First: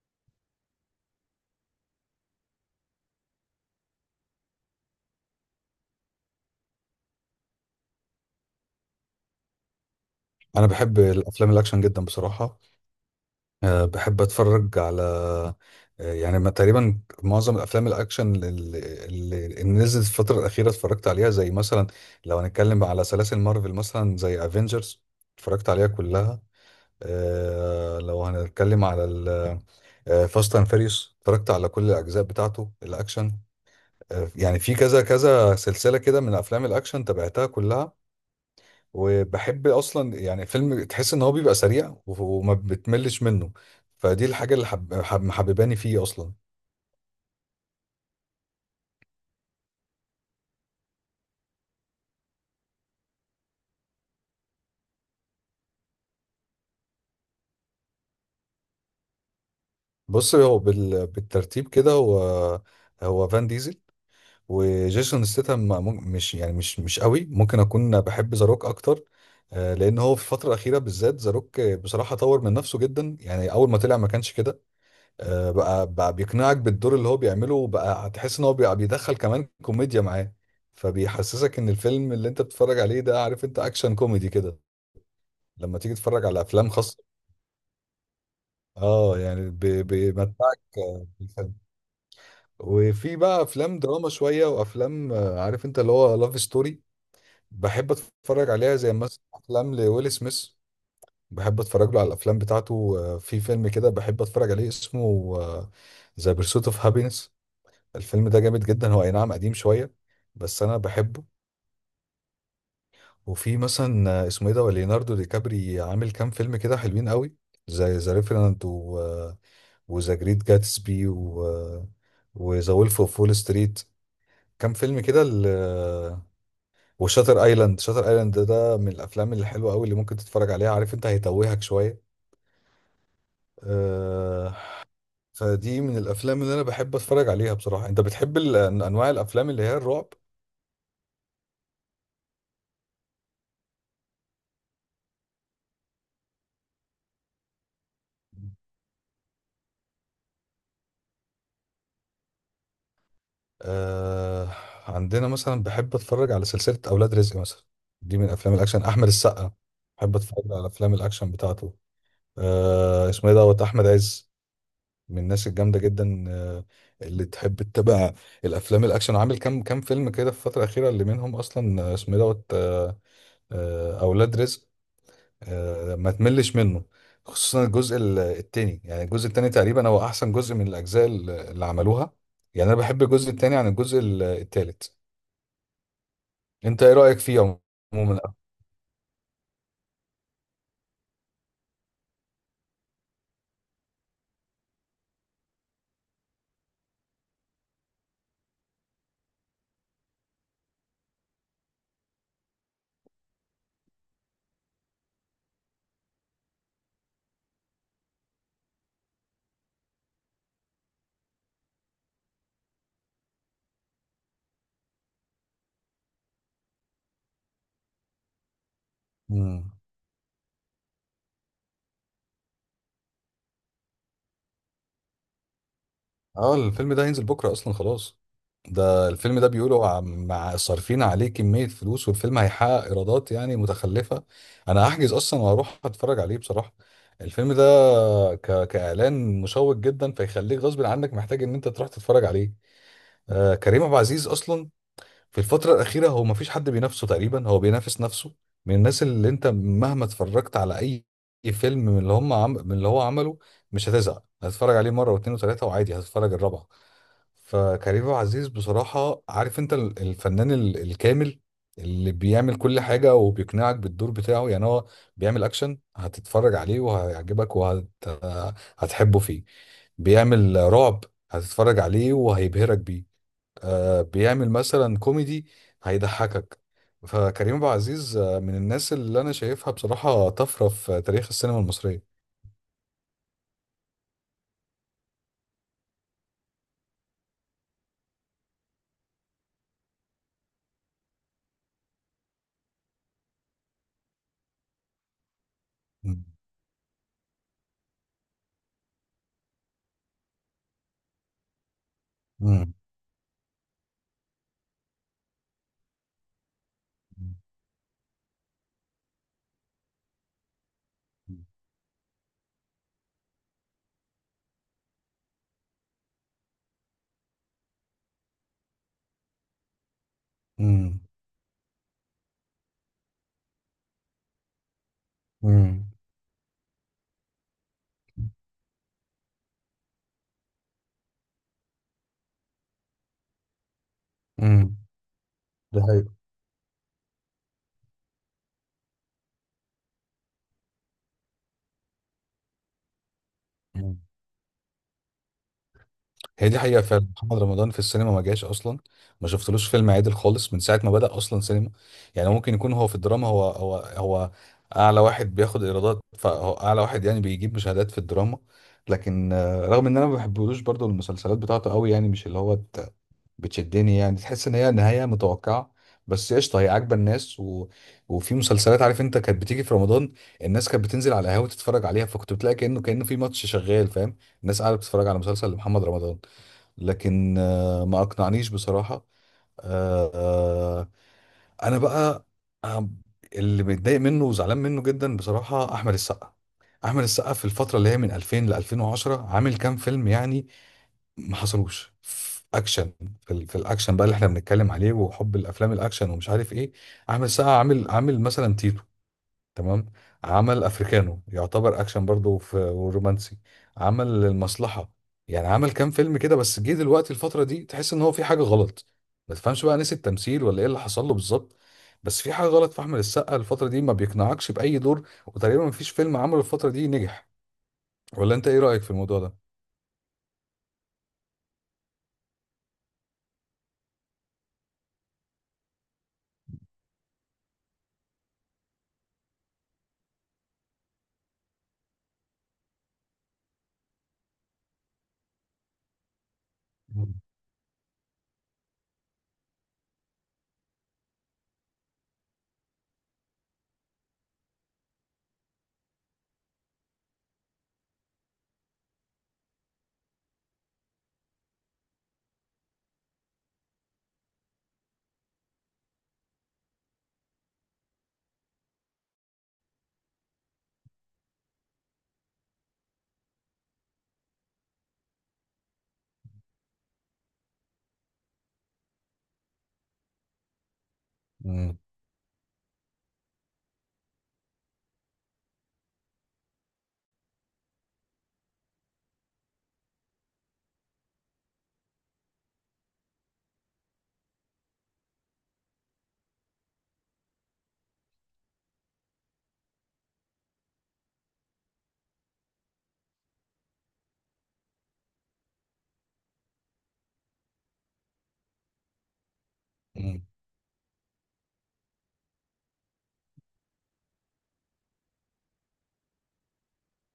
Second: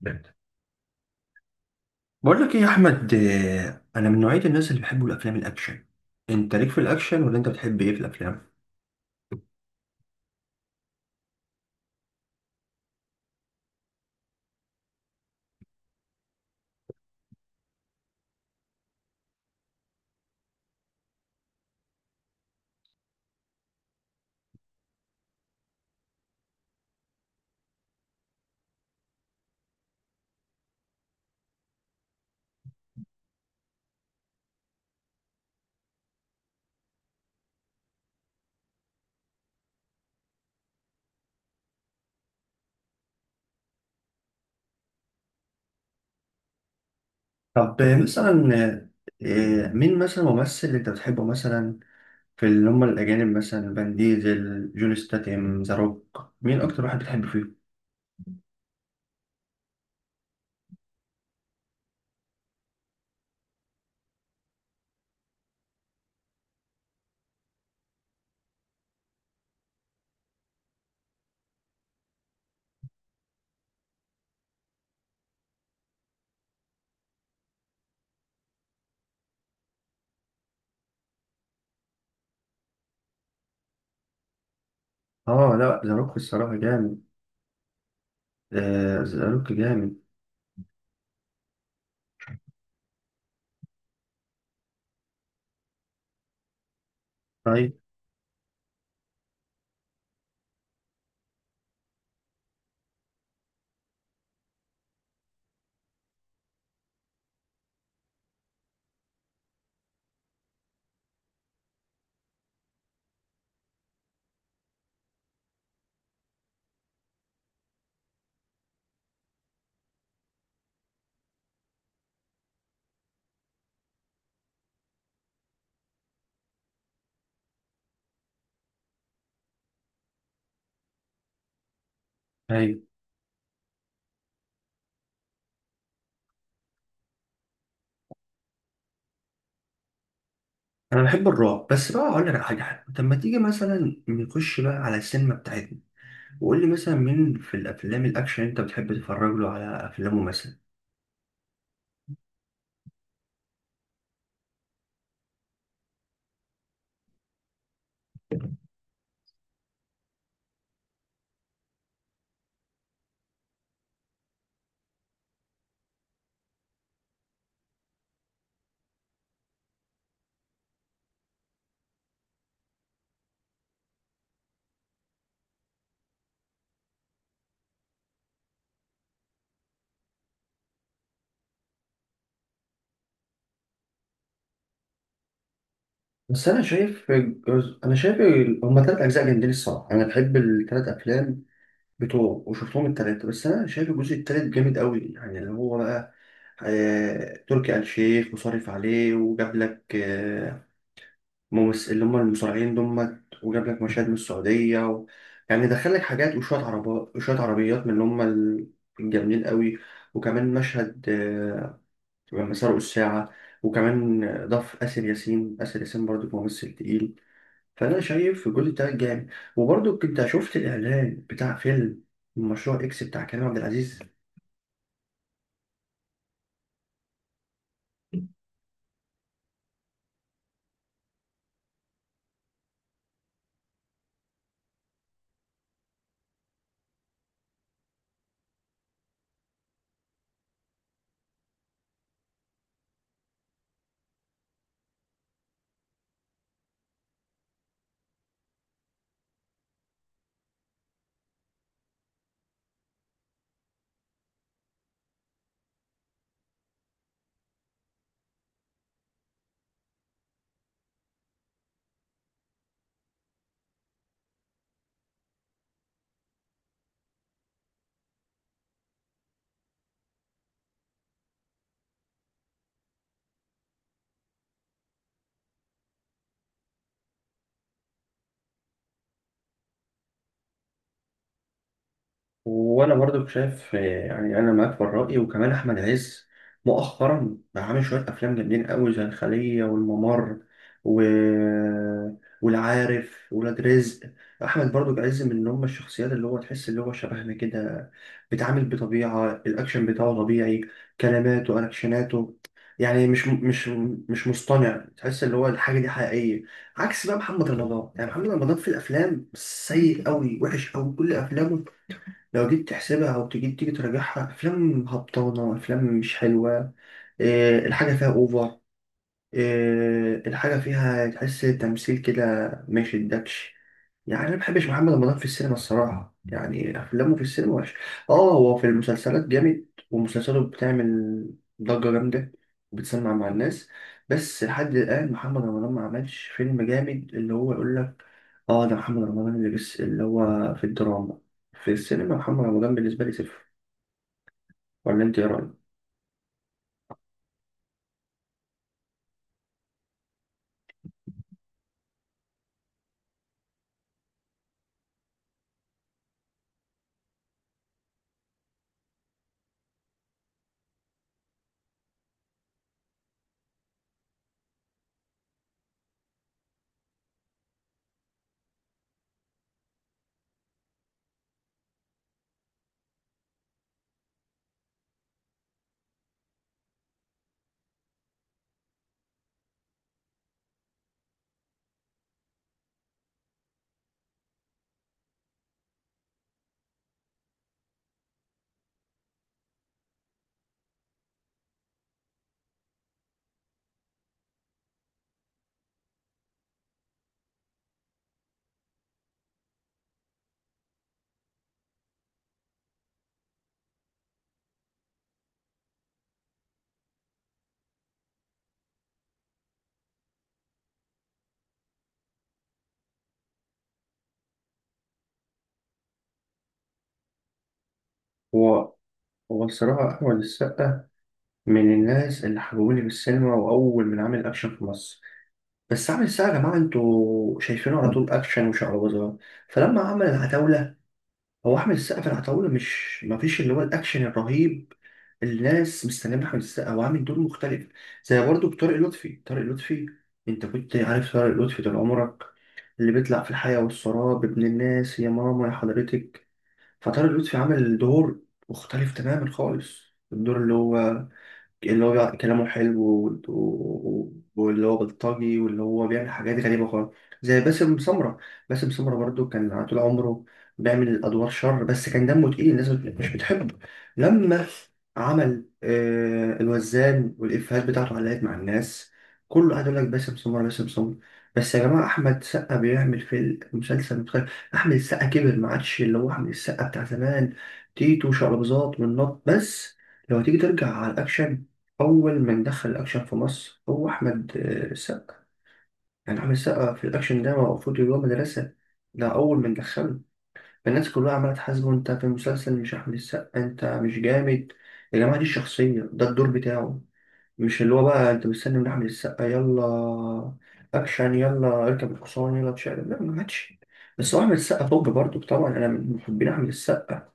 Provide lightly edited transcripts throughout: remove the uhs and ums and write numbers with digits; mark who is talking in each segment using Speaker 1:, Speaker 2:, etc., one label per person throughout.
Speaker 1: جامد. بقول لك ايه يا احمد، انا من نوعيه الناس اللي بيحبوا الافلام الاكشن. انت ليك في الاكشن ولا انت بتحب ايه في الافلام؟
Speaker 2: انا بحب الافلام الاكشن جدا بصراحه. بحب اتفرج على أه يعني ما- تقريبا معظم الافلام الاكشن اللي نزلت الفتره الاخيره اتفرجت عليها، زي مثلا لو هنتكلم على سلاسل مارفل مثلا زي افنجرز اتفرجت عليها كلها. لو هنتكلم على فاست اند فيريوس اتفرجت على كل الاجزاء بتاعته الاكشن. يعني في كذا كذا سلسله كده من افلام الاكشن تابعتها كلها، وبحب اصلا يعني فيلم تحس ان هو بيبقى سريع وما بتملش منه. فدي الحاجه اللي محبباني فيه اصلا.
Speaker 1: طب مثلا مين مثلا ممثل انت بتحبه مثلا؟ في اللي هم الأجانب مثلا فان ديزل، جون ستاتيم، ذا روك، مين أكتر واحد بتحب فيهم؟
Speaker 2: بص، هو بالترتيب كده، هو فان ديزل وجيسون ستاtham، مش يعني، مش قوي، ممكن اكون بحب ذا روك اكتر. آه، لان هو في الفتره الاخيره بالذات ذا روك بصراحه طور من نفسه جدا. يعني اول ما طلع ما كانش كده، آه، بقى بيقنعك بالدور اللي هو بيعمله، وبقى هتحس ان هو بقى بيدخل كمان كوميديا معاه، فبيحسسك ان الفيلم اللي انت بتتفرج عليه ده، عارف انت، اكشن كوميدي كده لما
Speaker 1: لا،
Speaker 2: تيجي
Speaker 1: ذا روك
Speaker 2: تتفرج على
Speaker 1: الصراحة
Speaker 2: افلام
Speaker 1: جامد.
Speaker 2: خاصة. اه
Speaker 1: ذا
Speaker 2: يعني
Speaker 1: روك جامد.
Speaker 2: بيمتعك آه، بالفيلم. وفي بقى افلام دراما شوية، وافلام آه، عارف انت، اللي هو لاف ستوري
Speaker 1: طيب.
Speaker 2: بحب اتفرج عليها، زي مثلا افلام لويل سميث. بحب اتفرج له على الافلام بتاعته. آه، في فيلم كده بحب اتفرج عليه اسمه ذا بيرسوت اوف هابينس. الفيلم ده جامد جدا. هو اي نعم قديم شوية بس انا بحبه. وفي مثلا آه، اسمه ايه ده، ليوناردو دي كابري عامل كام فيلم كده حلوين قوي، زي ذا ريفرنت و... وذا جريت جاتسبي و... وذا وولف اوف وول ستريت. كام فيلم كده وشاتر ايلاند. شاتر ايلاند ده من الافلام الحلوه قوي اللي ممكن تتفرج عليها. عارف انت، هيتوهك شويه
Speaker 1: أيوة.
Speaker 2: آه، فدي من الافلام اللي انا بحب اتفرج عليها بصراحه. انت بتحب انواع الافلام اللي هي الرعب؟
Speaker 1: أنا بحب الرعب، بس بقى أقول لك على حاجة حلوة. طب ما تيجي مثلا نخش بقى على السينما بتاعتنا، وقول لي مثلا مين في الأفلام الأكشن أنت بتحب تتفرج له على أفلامه مثلا.
Speaker 2: آه. عندنا مثلا بحب اتفرج على سلسلة اولاد رزق مثلا، دي من افلام الاكشن. احمد السقا بحب اتفرج على افلام الاكشن بتاعته. آه، اسمه ايه دوت، احمد عز، من الناس الجامدة جدا آه، اللي تحب تتابع الافلام الاكشن. وعامل كام فيلم كده في الفترة الاخيرة، اللي منهم اصلا آه، اسمه ايه دوت آه، آه، اولاد رزق. آه ما تملش منه، خصوصا الجزء التاني. يعني الجزء التاني تقريبا هو احسن جزء من الاجزاء اللي عملوها. يعني انا بحب الجزء التاني عن الجزء التالت.
Speaker 1: بس أنا
Speaker 2: انت ايه
Speaker 1: شايف
Speaker 2: رأيك فيه
Speaker 1: أنا
Speaker 2: عموما؟
Speaker 1: شايف هما تلات أجزاء جامدين الصراحة، أنا بحب التلات أفلام بتوعه وشفتهم التلاتة. بس أنا شايف الجزء التالت جامد أوي، يعني اللي هو بقى تركي آل الشيخ مصرف عليه وجاب لك اللي هم المصارعين دمت، وجاب لك مشاهد من السعودية يعني دخل لك حاجات وشوية عربات وشوية عربيات من اللي هم الجامدين قوي. وكمان مشهد لما سرقوا الساعة. وكمان ضاف آسر ياسين، آسر ياسين برضو ممثل تقيل، فأنا شايف الجزء ده جامد.
Speaker 2: امم
Speaker 1: وبرضو كنت شفت الإعلان بتاع فيلم مشروع إكس بتاع كريم عبد العزيز.
Speaker 2: اه الفيلم ده هينزل بكرة اصلا خلاص. ده الفيلم ده بيقولوا مع صارفين عليه كمية فلوس، والفيلم هيحقق ايرادات يعني متخلفة. انا هحجز اصلا وهروح اتفرج عليه بصراحة الفيلم ده. كإعلان مشوق جدا، فيخليك غصب عنك محتاج ان انت تروح تتفرج عليه. آه كريم عبد العزيز اصلا في الفترة الأخيرة هو مفيش حد بينافسه، تقريبا هو بينافس نفسه. من الناس اللي أنت مهما اتفرجت على أي فيلم من من اللي هو عمله، مش هتزهق، هتتفرج عليه مرة واتنين وتلاتة وعادي هتتفرج الرابعة. فكريم عبد العزيز بصراحة، عارف أنت، الفنان الكامل، اللي بيعمل كل حاجة وبيقنعك بالدور بتاعه. يعني هو بيعمل أكشن هتتفرج عليه وهيعجبك وهتحبه فيه، بيعمل رعب هتتفرج عليه وهيبهرك بيه، آه، بيعمل مثلا كوميدي هيضحكك. فكريم عبد العزيز آه، من الناس اللي انا شايفها بصراحة طفرة في تاريخ السينما المصرية.
Speaker 1: وانا برضو شايف، يعني انا معاك في الراي. وكمان احمد عز مؤخرا بقى عامل شويه افلام جامدين قوي، زي الخليه والممر و... والعارف ولاد رزق. احمد برضو عز من هم الشخصيات
Speaker 2: مم.
Speaker 1: اللي هو تحس اللي هو شبهنا كده، بيتعامل بطبيعه الاكشن بتاعه طبيعي، كلماته اكشناته،
Speaker 2: مم.
Speaker 1: يعني مش مصطنع، تحس اللي هو الحاجه دي حقيقيه. عكس بقى محمد رمضان، يعني محمد رمضان في الافلام سيء قوي، وحش قوي كل افلامه. لو جيت تحسبها او تيجي تراجعها، افلام هبطانه، افلام مش حلوه. إيه الحاجه فيها اوفر؟ إيه الحاجه
Speaker 2: مم.
Speaker 1: فيها تحس تمثيل كده؟ ما يشدكش. يعني انا ما بحبش محمد رمضان في السينما
Speaker 2: مم.
Speaker 1: الصراحه، يعني افلامه في السينما وحش. اه هو في المسلسلات جامد، ومسلسلاته بتعمل ضجه جامده وبتسمع مع الناس. بس لحد
Speaker 2: مم.
Speaker 1: الان محمد رمضان ما
Speaker 2: ده
Speaker 1: عملش فيلم جامد اللي هو يقول لك اه ده محمد رمضان. اللي بس اللي هو في الدراما. في السينما محمد رمضان بالنسبة لي صفر.
Speaker 2: حقيقي.
Speaker 1: ولا انت ايه رأيك؟
Speaker 2: هي دي حقيقة فعلا، محمد رمضان في السينما ما جاش أصلا. ما شفتلوش فيلم عادل خالص من ساعة ما بدأ أصلا سينما. يعني ممكن يكون هو في الدراما، هو أعلى واحد بياخد إيرادات، فهو أعلى واحد يعني بيجيب مشاهدات في الدراما. لكن آه، رغم إن أنا ما بحبلوش، برضو المسلسلات بتاعته قوي يعني مش اللي هو بتشدني. يعني تحس إن هي نهاية متوقعة، بس قشطة هي عاجبة الناس و... وفي مسلسلات عارف أنت كانت بتيجي في رمضان، الناس كانت بتنزل على القهاوي تتفرج عليها، فكنت بتلاقي كأنه في ماتش شغال، فاهم؟ الناس قاعدة بتتفرج على مسلسل لمحمد رمضان. لكن آه، ما اقنعنيش بصراحة. آه، آه، انا بقى آه، اللي متضايق منه وزعلان منه جدا بصراحة، احمد السقا. احمد السقا في الفترة اللي هي من 2000 ل 2010 عامل كام فيلم يعني ما حصلوش في اكشن. في الاكشن بقى اللي احنا بنتكلم عليه وحب الافلام الاكشن ومش عارف ايه، احمد السقا عامل مثلا تيتو، تمام؟ عمل افريكانو، يعتبر اكشن برضه في ورومانسي. عمل المصلحه. يعني عمل كام فيلم كده، بس جه دلوقتي الفتره دي تحس ان هو في حاجه غلط. ما تفهمش بقى نسي التمثيل ولا ايه اللي حصل له بالظبط. بس في حاجه غلط في احمد السقا الفتره دي. ما بيقنعكش باي دور، وتقريبا ما فيش فيلم عمله الفتره دي نجح. ولا انت ايه
Speaker 1: هو
Speaker 2: رايك في الموضوع
Speaker 1: هو
Speaker 2: ده؟
Speaker 1: الصراحة أحمد السقا من الناس اللي حببوني بالسينما، وأول من عامل أكشن في مصر. بس عامل السقا يا جماعة، انتوا شايفينه على طول أكشن وشعوذة. فلما عمل العتاولة، هو أحمد السقا في العتاولة مش مفيش اللي هو الأكشن الرهيب اللي الناس مستنياه من أحمد السقا، هو عامل دور
Speaker 2: مم.
Speaker 1: مختلف. زي برضه بطارق لطفي طارق لطفي، أنت كنت عارف طارق لطفي طول عمرك اللي بيطلع في الحياة والسراب ابن الناس يا ماما يا حضرتك. فطارق لطفي عمل دور مختلف تماما خالص، الدور اللي هو كلامه حلو واللي هو بلطجي واللي هو بيعمل حاجات غريبة خالص. زي باسم سمرة، باسم سمرة برضو كان طول عمره بيعمل أدوار شر، بس كان دمه تقيل الناس مش بتحبه. لما عمل الوزان والإفيهات بتاعته علقت مع الناس، كله قاعد يقول لك باسم سمرة، باسم سمرة. بس يا جماعة أحمد سقا بيعمل في المسلسل، متخيل؟ أحمد السقا كبر، ما عادش اللي هو أحمد السقا بتاع زمان، تيتو شعر بزاط والنط بس. لو تيجي ترجع على الأكشن، أول من دخل الأكشن في مصر هو أحمد السقا. يعني أحمد السقا في الأكشن ده المفروض اللي هو مدرسة، ده أول من دخله. الناس كلها عمالة تحاسبه: أنت في المسلسل مش أحمد السقا، أنت مش جامد. يا جماعة دي الشخصية، ده الدور بتاعه، مش اللي هو بقى أنت مستني من أحمد السقا
Speaker 2: مم.
Speaker 1: يلا أكشن يلا اركب الحصان يلا تشقلب. لا، ما عادش. بس هو أحمد السقا توب برضه، طبعا أنا من محبين أحمد السقا.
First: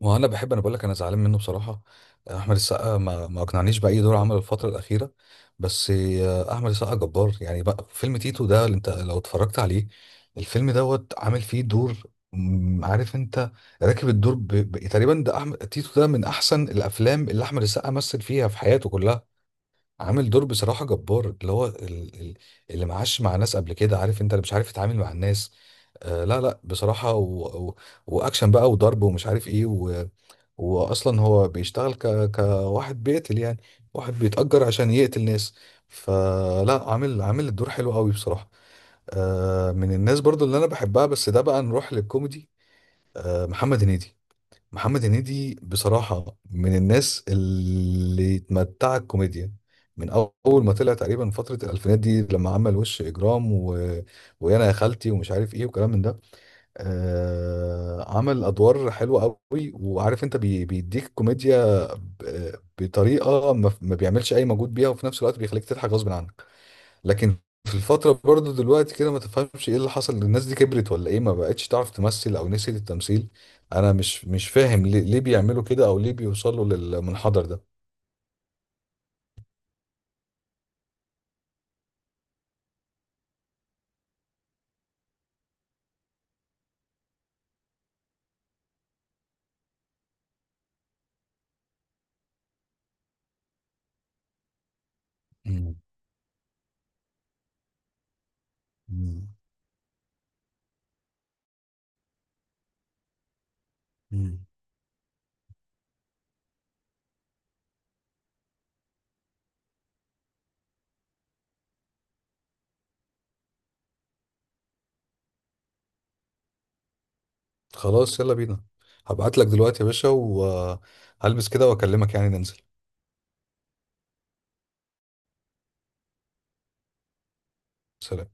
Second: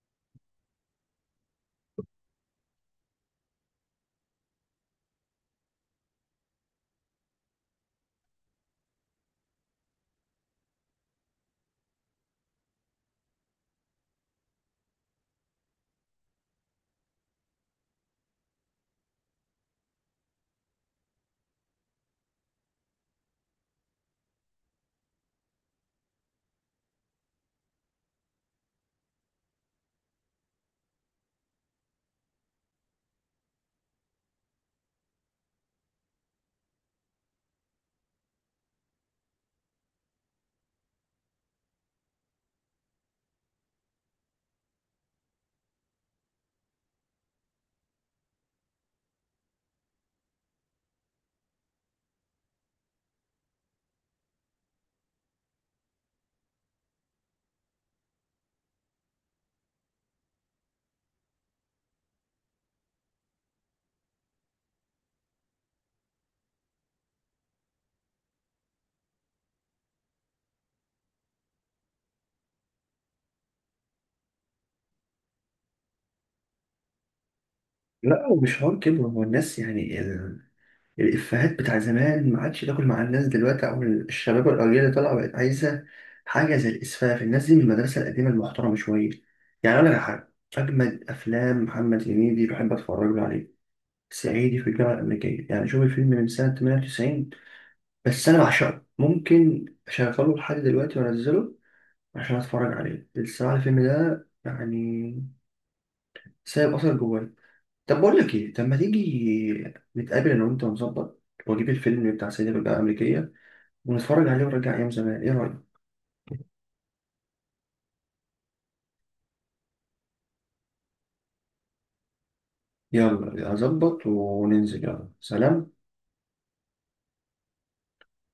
Speaker 2: وانا بحب انا بقول لك انا زعلان منه بصراحه. احمد السقا ما اقنعنيش باي دور عمله الفتره الاخيره. بس آه، احمد السقا جبار. يعني بقى فيلم تيتو ده اللي انت لو اتفرجت عليه، الفيلم دوت عامل فيه دور مم، عارف انت، راكب الدور تقريبا. ده احمد تيتو ده من احسن الافلام اللي احمد السقا مثل فيها في حياته كلها. عامل دور بصراحه جبار، اللي هو اللي معاش مع ناس قبل كده، عارف انت، اللي مش عارف يتعامل مع الناس. آه لا بصراحه، واكشن بقى وضرب ومش عارف ايه. واصلا هو بيشتغل كواحد بيقتل يعني، واحد بيتأجر عشان يقتل ناس. فلا، عامل الدور حلو قوي بصراحة. آه، من الناس برضو اللي انا بحبها، بس ده بقى نروح للكوميدي، آه، محمد هنيدي. محمد هنيدي بصراحة من الناس اللي اتمتعت الكوميديا من أول ما طلع، تقريبا فترة الألفينات دي لما عمل وش إجرام و... ويانا يا خالتي ومش عارف إيه وكلام من ده. عمل أدوار حلوة قوي، وعارف أنت، بيديك كوميديا بطريقة ما بيعملش أي مجهود بيها، وفي نفس الوقت بيخليك تضحك غصب عنك. لكن في الفترة برضه دلوقتي كده ما تفهمش ايه اللي حصل، الناس دي كبرت ولا ايه، ما بقتش تعرف تمثل او نسيت التمثيل. انا مش فاهم ليه بيعملوا كده او ليه بيوصلوا للمنحدر ده.
Speaker 1: لا ومش حوار كده، هو الناس يعني الإفيهات بتاع زمان ما عادش تاكل مع الناس دلوقتي، أو الشباب والأجيال اللي طالعة بقت عايزة حاجة زي الإسفاف. الناس دي من المدرسة القديمة المحترمة شوية. يعني أقول لك على حاجة، أجمد أفلام محمد هنيدي بحب أتفرج له عليه صعيدي في الجامعة الأمريكية. يعني
Speaker 2: مم.
Speaker 1: شوف الفيلم من سنة 98، بس أنا بعشقه
Speaker 2: مم.
Speaker 1: ممكن أشغله لحد دلوقتي وأنزله عشان أتفرج عليه الصراحة. الفيلم ده
Speaker 2: مم.
Speaker 1: يعني سايب أثر جوايا. طب بقول لك إيه، طب ما تيجي نتقابل أنا وأنت ونظبط وأجيب الفيلم بتاع صعيدي في الجامعة الأمريكية ونتفرج عليه ونرجع أيام زمان، إيه رأيك؟
Speaker 2: خلاص يلا بينا. هبعت لك دلوقتي يا باشا وهلبس كده واكلمك يعني ننزل.
Speaker 1: يلا أظبط وننزل، يلا سلام.
Speaker 2: سلام.